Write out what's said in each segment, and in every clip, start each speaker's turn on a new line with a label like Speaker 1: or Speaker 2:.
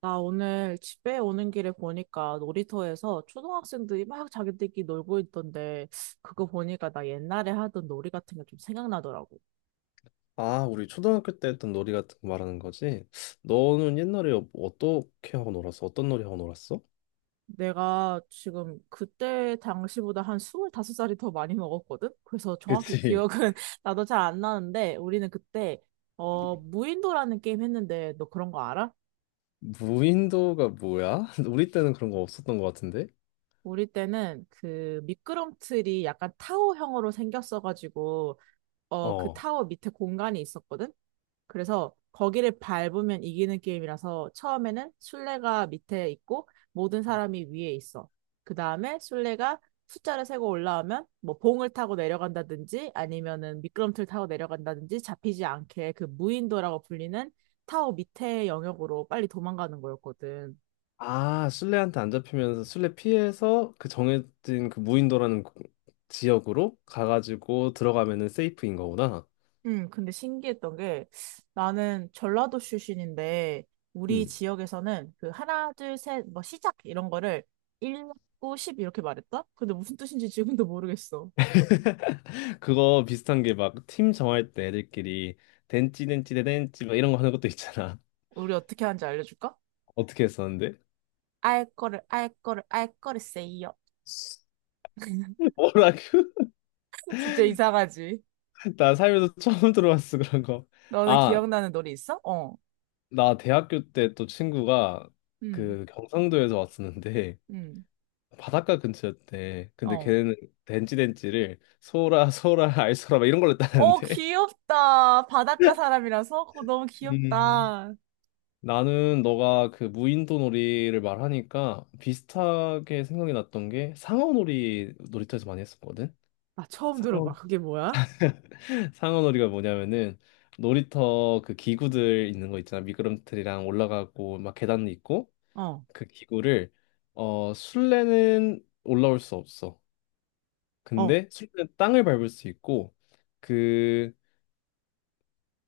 Speaker 1: 나 오늘 집에 오는 길에 보니까 놀이터에서 초등학생들이 막 자기들끼리 놀고 있던데 그거 보니까 나 옛날에 하던 놀이 같은 게 좀 생각나더라고.
Speaker 2: 아, 우리 초등학교 때 했던 놀이 같은 거 말하는 거지? 너는 옛날에 어떻게 하고 놀았어? 어떤 놀이 하고 놀았어?
Speaker 1: 내가 지금 그때 당시보다 한 25살이 더 많이 먹었거든? 그래서 정확히 기억은
Speaker 2: 그치.
Speaker 1: 나도 잘 안 나는데 우리는 그때 무인도라는 게임 했는데 너 그런 거 알아?
Speaker 2: 무인도가 뭐야? 우리 때는 그런 거 없었던 것 같은데?
Speaker 1: 우리 때는 그 미끄럼틀이 약간 타워형으로 생겼어가지고 그
Speaker 2: 어.
Speaker 1: 타워 밑에 공간이 있었거든? 그래서 거기를 밟으면 이기는 게임이라서 처음에는 술래가 밑에 있고 모든 사람이 위에 있어. 그 다음에 술래가 숫자를 세고 올라오면 뭐 봉을 타고 내려간다든지 아니면은 미끄럼틀 타고 내려간다든지 잡히지 않게 그 무인도라고 불리는 타워 밑에 영역으로 빨리 도망가는 거였거든.
Speaker 2: 아, 술래한테 안 잡히면서 술래 피해서 그 정해진 그 무인도라는 지역으로 가가지고 들어가면은 세이프인 거구나.
Speaker 1: 근데 신기했던 게 나는 전라도 출신인데 우리
Speaker 2: 음.
Speaker 1: 지역에서는 그 하나, 둘, 셋, 뭐 시작 이런 거를 1, 9, 10 이렇게 말했다? 근데 무슨 뜻인지 지금도 모르겠어.
Speaker 2: 그거 비슷한 게 막 팀 정할 때 애들끼리 댄찌 댄찌 댄찌 막 이런 거 하는 것도 있잖아.
Speaker 1: 우리 어떻게 하는지 알려줄까?
Speaker 2: 어떻게 했었는데?
Speaker 1: 알 거를, 알 거를, 알 거를 세요.
Speaker 2: 뭐라고?
Speaker 1: 진짜 이상하지?
Speaker 2: 나 살면서 처음 들어봤어 그런 거.
Speaker 1: 너는
Speaker 2: 아,
Speaker 1: 기억나는 노래 있어? 어.
Speaker 2: 나 대학교 때 또 친구가
Speaker 1: 음,
Speaker 2: 그 경상도에서 왔었는데
Speaker 1: 음,
Speaker 2: 바닷가 근처였대. 근데
Speaker 1: 어.
Speaker 2: 걔네는 덴찌덴찌를 소라 소라 알소라 막 이런 걸로
Speaker 1: 어,
Speaker 2: 따는데.
Speaker 1: 귀엽다. 바닷가 사람이라서? 어, 너무
Speaker 2: 음.
Speaker 1: 귀엽다.
Speaker 2: 나는 너가 그 무인도 놀이를 말하니까 비슷하게 생각이 났던 게 상어놀이 놀이터에서 많이 했었거든.
Speaker 1: 아, 처음
Speaker 2: 상어.
Speaker 1: 들어봐. 그게 뭐야?
Speaker 2: 상어놀이가 뭐냐면은 놀이터 그 기구들 있는 거 있잖아. 미끄럼틀이랑 올라가고 막 계단 있고
Speaker 1: 어.
Speaker 2: 그 기구를 어 술래는 올라올 수 없어.
Speaker 1: 어,
Speaker 2: 근데 술래는 땅을 밟을 수 있고 그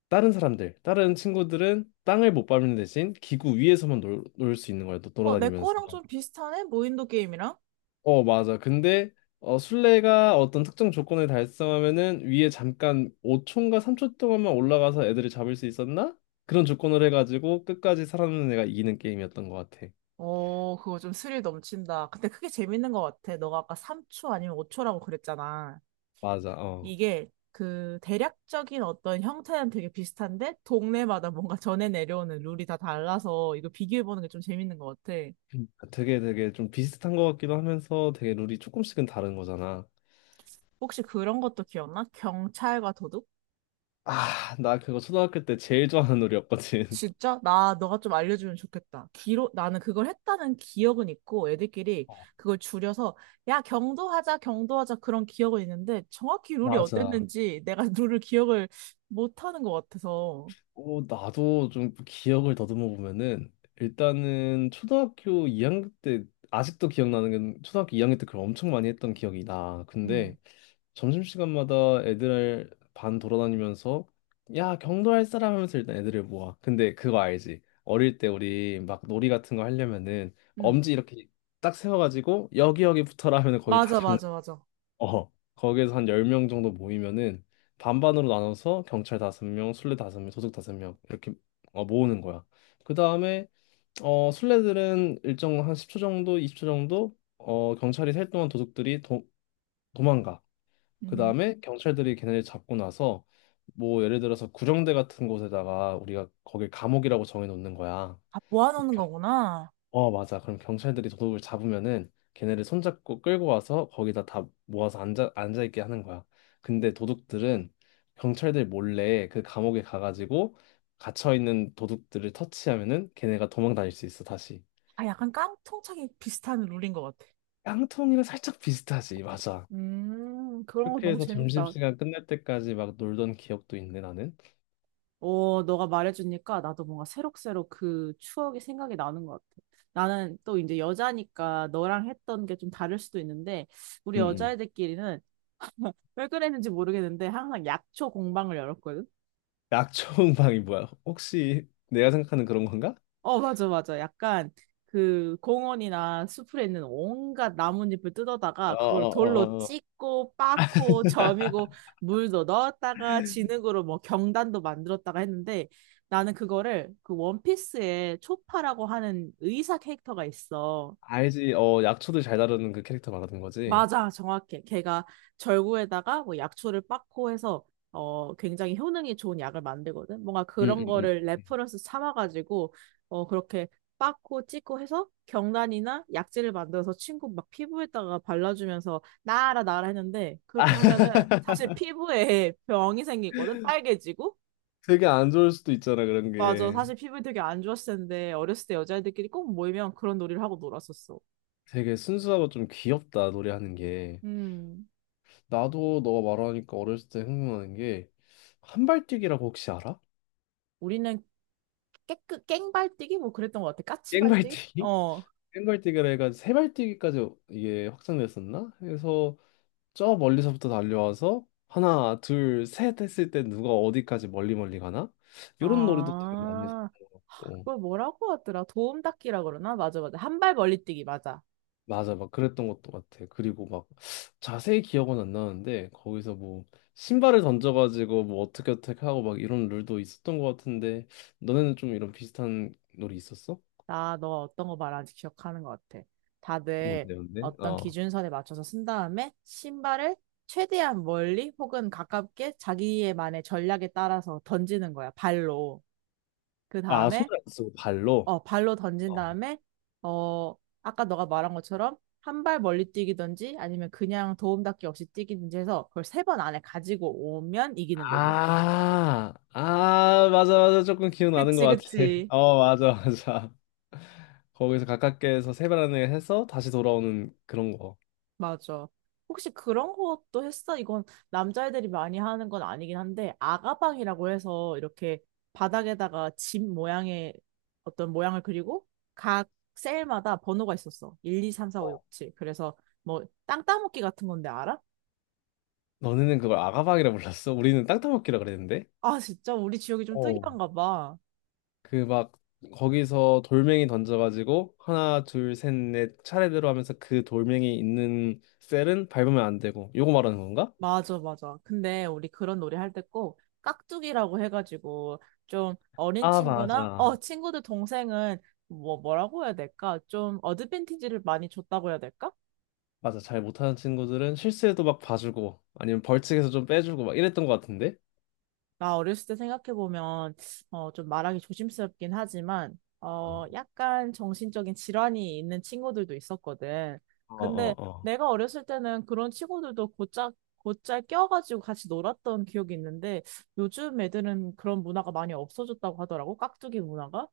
Speaker 2: 다른 사람들, 다른 친구들은 땅을 못 밟는 대신 기구 위에서만 놀 수 있는 거야. 너
Speaker 1: 내
Speaker 2: 돌아다니면서.
Speaker 1: 거랑 좀 비슷하네? 무인도 게임이랑?
Speaker 2: 어 맞아. 근데 어 술래가 어떤 특정 조건을 달성하면은 위에 잠깐 5초인가 3초 동안만 올라가서 애들을 잡을 수 있었나? 그런 조건을 해가지고 끝까지 살아남는 애가 이기는 게임이었던 것 같아.
Speaker 1: 어, 그거 좀 스릴 넘친다. 근데 그게 재밌는 것 같아. 너가 아까 3초 아니면 5초라고 그랬잖아.
Speaker 2: 맞아. 어.
Speaker 1: 이게 그 대략적인 어떤 형태는 되게 비슷한데 동네마다 뭔가 전해 내려오는 룰이 다 달라서 이거 비교해보는 게 좀 재밌는 것 같아.
Speaker 2: 되게 되게 좀 비슷한 것 같기도 하면서 되게 룰이 조금씩은 다른 거잖아.
Speaker 1: 혹시 그런 것도 기억나? 경찰과 도둑?
Speaker 2: 아, 나 그거 초등학교 때 제일 좋아하는 룰이었거든.
Speaker 1: 진짜? 나, 너가 좀 알려주면 좋겠다. 기록, 나는 그걸 했다는 기억은 있고, 애들끼리
Speaker 2: 어,
Speaker 1: 그걸 줄여서, 야, 경도하자, 경도하자, 그런 기억은 있는데, 정확히 룰이
Speaker 2: 맞아.
Speaker 1: 어땠는지 내가 룰을 기억을 못하는 것 같아서.
Speaker 2: 어, 나도 좀 기억을 더듬어 보면은 일단은 초등학교 2학년 때 아직도 기억나는 건 초등학교 2학년 때 그걸 엄청 많이 했던 기억이 나.
Speaker 1: 응,
Speaker 2: 근데 점심시간마다 애들 반 돌아다니면서 야 경도 할 사람 하면서 일단 애들을 모아. 근데 그거 알지? 어릴 때 우리 막 놀이 같은 거 하려면은
Speaker 1: 응.
Speaker 2: 엄지 이렇게 딱 세워가지고 여기 여기 붙어라 하면은 거기 다.
Speaker 1: 맞아, 맞아, 맞아.
Speaker 2: 어, 거기에서 한 10명 정도 모이면은 반반으로 나눠서 경찰 5명, 술래 5명, 도둑 5명 이렇게 어, 모으는 거야. 그 다음에 어, 술래들은 일정 한 10초 정도, 20초 정도 어, 경찰이 셀 동안 도둑들이 도망가. 그
Speaker 1: 음,
Speaker 2: 다음에 경찰들이 걔네를 잡고 나서 뭐 예를 들어서 구령대 같은 곳에다가 우리가 거길 감옥이라고 정해놓는 거야.
Speaker 1: 아,
Speaker 2: 그
Speaker 1: 모아놓는 거구나.
Speaker 2: 어, 맞아. 그럼 경찰들이 도둑을 잡으면은 걔네를 손잡고 끌고 와서 거기다 다 모아서 앉아 있게 하는 거야. 근데 도둑들은 경찰들 몰래 그 감옥에 가가지고 갇혀 있는 도둑들을 터치하면은 걔네가 도망 다닐 수 있어, 다시.
Speaker 1: 아, 약간 깡통차기 비슷한 룰인 것 같아.
Speaker 2: 깡통이랑 살짝 비슷하지, 맞아.
Speaker 1: 그런 거
Speaker 2: 그렇게
Speaker 1: 너무
Speaker 2: 해서
Speaker 1: 재밌다.
Speaker 2: 점심시간 끝날 때까지 막 놀던 기억도 있네, 나는.
Speaker 1: 너가 말해주니까 나도 뭔가 새록새록 그 추억이 생각이 나는 것 같아. 나는 또 이제 여자니까 너랑 했던 게 좀 다를 수도 있는데, 우리
Speaker 2: 응, 응.
Speaker 1: 여자애들끼리는 왜 그랬는지 모르겠는데, 항상 약초 공방을 열었거든?
Speaker 2: 약초음방이 뭐야? 혹시 내가 생각하는 그런 건가?
Speaker 1: 어, 맞아, 맞아. 약간 그 공원이나 숲에 있는 온갖 나뭇잎을 뜯어다가 그걸 돌로
Speaker 2: 어어어어.
Speaker 1: 찢고 빻고 점이고 물도 넣었다가 진흙으로 뭐 경단도 만들었다가 했는데 나는 그거를 그 원피스에 초파라고 하는 의사 캐릭터가 있어.
Speaker 2: 알지. 어 약초들 잘 다루는 그 캐릭터 말하는 거지?
Speaker 1: 맞아, 정확해. 걔가 절구에다가 뭐 약초를 빻고 해서 굉장히 효능이 좋은 약을 만들거든. 뭔가
Speaker 2: 음,
Speaker 1: 그런
Speaker 2: 음,
Speaker 1: 거를
Speaker 2: 음.
Speaker 1: 레퍼런스 삼아가지고 그렇게 빻고 찢고 해서 경단이나 약재를 만들어서 친구 막 피부에다가 발라주면서 나아라 나아라 했는데
Speaker 2: 아,
Speaker 1: 그렇게 하면은 사실 피부에 병이 생기거든. 빨개지고.
Speaker 2: 되게 안 좋을 수도 있잖아, 그런
Speaker 1: 맞아.
Speaker 2: 게.
Speaker 1: 사실 피부에 되게 안 좋았을 텐데 어렸을 때 여자애들끼리 꼭 모이면 그런 놀이를 하고 놀았었어.
Speaker 2: 되게 순수하고 좀 귀엽다, 노래하는 게.
Speaker 1: 음.
Speaker 2: 나도 너가 말하니까 어렸을 때 생각나는 게, 한발뛰기라고 혹시 알아?
Speaker 1: 우리는 깨끗 깽발뛰기 뭐 그랬던 것 같아. 까치발뛰기?
Speaker 2: 깽발뛰기?
Speaker 1: 어.
Speaker 2: 깽발뛰기라 해가 세 발뛰기까지 이게 확장됐었나? 그래서 저 멀리서부터 달려와서 하나, 둘, 셋 했을 때 누가 어디까지 멀리 멀리 가나? 이런 놀이도 되게 많이
Speaker 1: 아,
Speaker 2: 했었고.
Speaker 1: 그걸 뭐라고 하더라? 도움닫기라 그러나? 맞아, 맞아. 한 발 멀리 뛰기, 맞아.
Speaker 2: 맞아, 막 그랬던 것도 같아. 그리고 막 자세히 기억은 안 나는데 거기서 뭐 신발을 던져가지고 뭐 어떻게 어떻게 하고 막 이런 룰도 있었던 것 같은데 너네는 좀 이런 비슷한 놀이 있었어?
Speaker 1: 나 너 어떤 거 말하는지 기억하는 것 같아. 다들
Speaker 2: 뭔데, 뭔데?
Speaker 1: 어떤
Speaker 2: 어.
Speaker 1: 기준선에 맞춰서 쓴 다음에 신발을 최대한 멀리 혹은 가깝게 자기의 만의 전략에 따라서 던지는 거야, 발로. 그
Speaker 2: 아,
Speaker 1: 다음에
Speaker 2: 손을 안 쓰고 발로?
Speaker 1: 발로 던진
Speaker 2: 어.
Speaker 1: 다음에, 어, 아까 너가 말한 것처럼 한 발 멀리 뛰기든지 아니면 그냥 도움닫기 없이 뛰기든지 해서 그걸 세 번 안에 가지고 오면 이기는 거지.
Speaker 2: 아, 아, 맞아, 맞아. 조금 기억나는 것
Speaker 1: 그치,
Speaker 2: 같아.
Speaker 1: 그치.
Speaker 2: 어, 맞아, 맞아. 거기서 가깝게에서 세 번을 해서 다시 돌아오는 그런 거.
Speaker 1: 맞아. 혹시 그런 것도 했어? 이건 남자애들이 많이 하는 건 아니긴 한데, 아가방이라고 해서 이렇게 바닥에다가 집 모양의 어떤 모양을 그리고 각 셀마다 번호가 있었어. 1, 2, 3, 4, 5, 6,
Speaker 2: 어.
Speaker 1: 7. 그래서 뭐, 땅 따먹기 같은 건데 알아?
Speaker 2: 너네는 그걸 아가방이라 불렀어? 우리는 땅따먹기라 그랬는데?
Speaker 1: 아, 진짜 우리 지역이 좀
Speaker 2: 어.
Speaker 1: 특이한가 봐.
Speaker 2: 그 막 거기서 돌멩이 던져가지고 하나 둘 셋 넷 차례대로 하면서 그 돌멩이 있는 셀은 밟으면 안 되고 요거 말하는 건가?
Speaker 1: 맞아, 맞아. 근데 우리 그런 놀이 할 때 꼭 깍두기라고 해가지고 좀 어린
Speaker 2: 아
Speaker 1: 친구나
Speaker 2: 맞아.
Speaker 1: 친구들 동생은 뭐 뭐라고 해야 될까? 좀 어드밴티지를 많이 줬다고 해야 될까?
Speaker 2: 맞아, 잘 못하는 친구들은 실수해도 막 봐주고 아니면 벌칙에서 좀 빼주고 막 이랬던 것 같은데.
Speaker 1: 나 어렸을 때 생각해보면, 좀 말하기 조심스럽긴 하지만, 약간 정신적인 질환이 있는 친구들도 있었거든. 근데
Speaker 2: 어어어.
Speaker 1: 내가 어렸을 때는 그런 친구들도 곧잘, 곧잘 껴가지고 같이 놀았던 기억이 있는데, 요즘 애들은 그런 문화가 많이 없어졌다고 하더라고, 깍두기 문화가.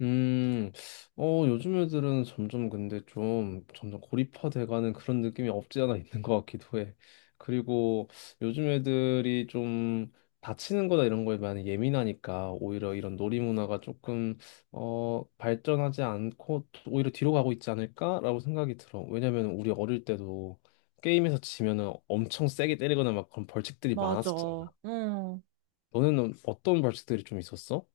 Speaker 2: 음, 어, 요즘 애들은 점점 근데 좀 점점 고립화돼가는 그런 느낌이 없지 않아 있는 것 같기도 해. 그리고 요즘 애들이 좀 다치는 거나 이런 거에 많이 예민하니까 오히려 이런 놀이 문화가 조금 어, 발전하지 않고 오히려 뒤로 가고 있지 않을까라고 생각이 들어. 왜냐면 우리 어릴 때도 게임에서 지면은 엄청 세게 때리거나 막 그런 벌칙들이
Speaker 1: 맞아.
Speaker 2: 많았었잖아.
Speaker 1: 응.
Speaker 2: 너는 어떤 벌칙들이 좀 있었어?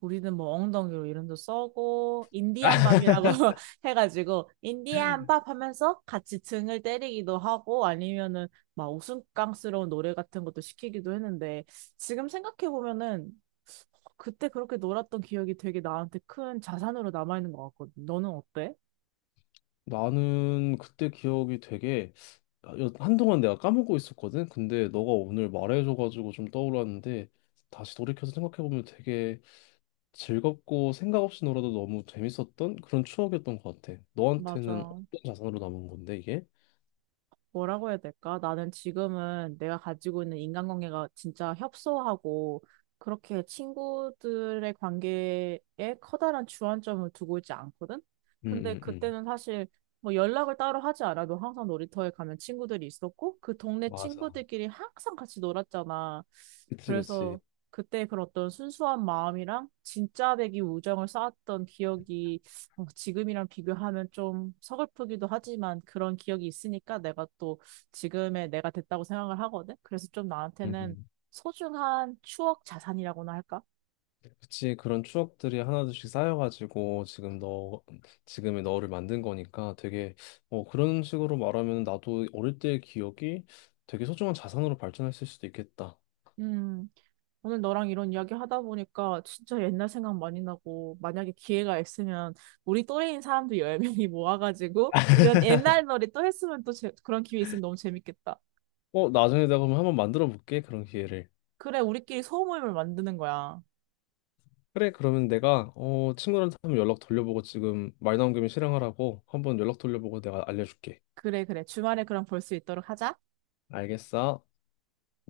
Speaker 1: 우리는 뭐 엉덩이로 이름도 써고 인디안 밥이라고 해가지고 인디안 밥 하면서 같이 등을 때리기도 하고 아니면은 막 우스꽝스러운 노래 같은 것도 시키기도 했는데 지금 생각해 보면은 그때 그렇게 놀았던 기억이 되게 나한테 큰 자산으로 남아있는 것 같거든. 너는 어때?
Speaker 2: 나는 그때 기억이 되게, 아, 한동안 내가 까먹고 있었거든. 근데 너가 오늘 말해줘가지고 좀 떠올랐는데 다시 돌이켜서 생각해보면 되게 즐겁고 생각 없이 놀아도 너무 재밌었던 그런 추억이었던 것 같아. 너한테는 어떤
Speaker 1: 맞아.
Speaker 2: 자산으로 남은 건데 이게?
Speaker 1: 뭐라고 해야 될까? 나는 지금은 내가 가지고 있는 인간관계가 진짜 협소하고 그렇게 친구들의 관계에 커다란 주안점을 두고 있지 않거든? 근데
Speaker 2: 응응응.
Speaker 1: 그때는 사실 뭐 연락을 따로 하지 않아도 항상 놀이터에 가면 친구들이 있었고 그 동네
Speaker 2: 맞아.
Speaker 1: 친구들끼리 항상 같이 놀았잖아.
Speaker 2: 그치 그치.
Speaker 1: 그래서 그때 그런 어떤 순수한 마음이랑 진짜 되기 우정을 쌓았던 기억이 지금이랑 비교하면 좀 서글프기도 하지만 그런 기억이 있으니까 내가 또 지금의 내가 됐다고 생각을 하거든. 그래서 좀 나한테는 소중한 추억 자산이라고나 할까?
Speaker 2: 그치, 그런 추억들이 하나둘씩 쌓여가지고 지금 너, 지금의 너를 만든 거니까 되게, 어, 그런 식으로 말하면 나도 어릴 때의 기억이 되게 소중한 자산으로 발전했을 수도 있겠다.
Speaker 1: 음, 오늘 너랑 이런 이야기 하다 보니까 진짜 옛날 생각 많이 나고 만약에 기회가 있으면 우리 또래인 사람들 10명이 모아가지고 이런 옛날 놀이 또 했으면 그런 기회 있으면 너무 재밌겠다.
Speaker 2: 어, 나중에 내가 그럼 한번 만들어 볼게, 그런 기회를.
Speaker 1: 그래, 우리끼리 소모임을 만드는 거야.
Speaker 2: 그래, 그러면 내가, 어, 친구들한테 한번 연락 돌려보고 지금 말 나온 김에 실행하라고 한번 연락 돌려보고 내가 알려줄게.
Speaker 1: 그래, 그래. 주말에 그럼 볼 수 있도록 하자.
Speaker 2: 알겠어?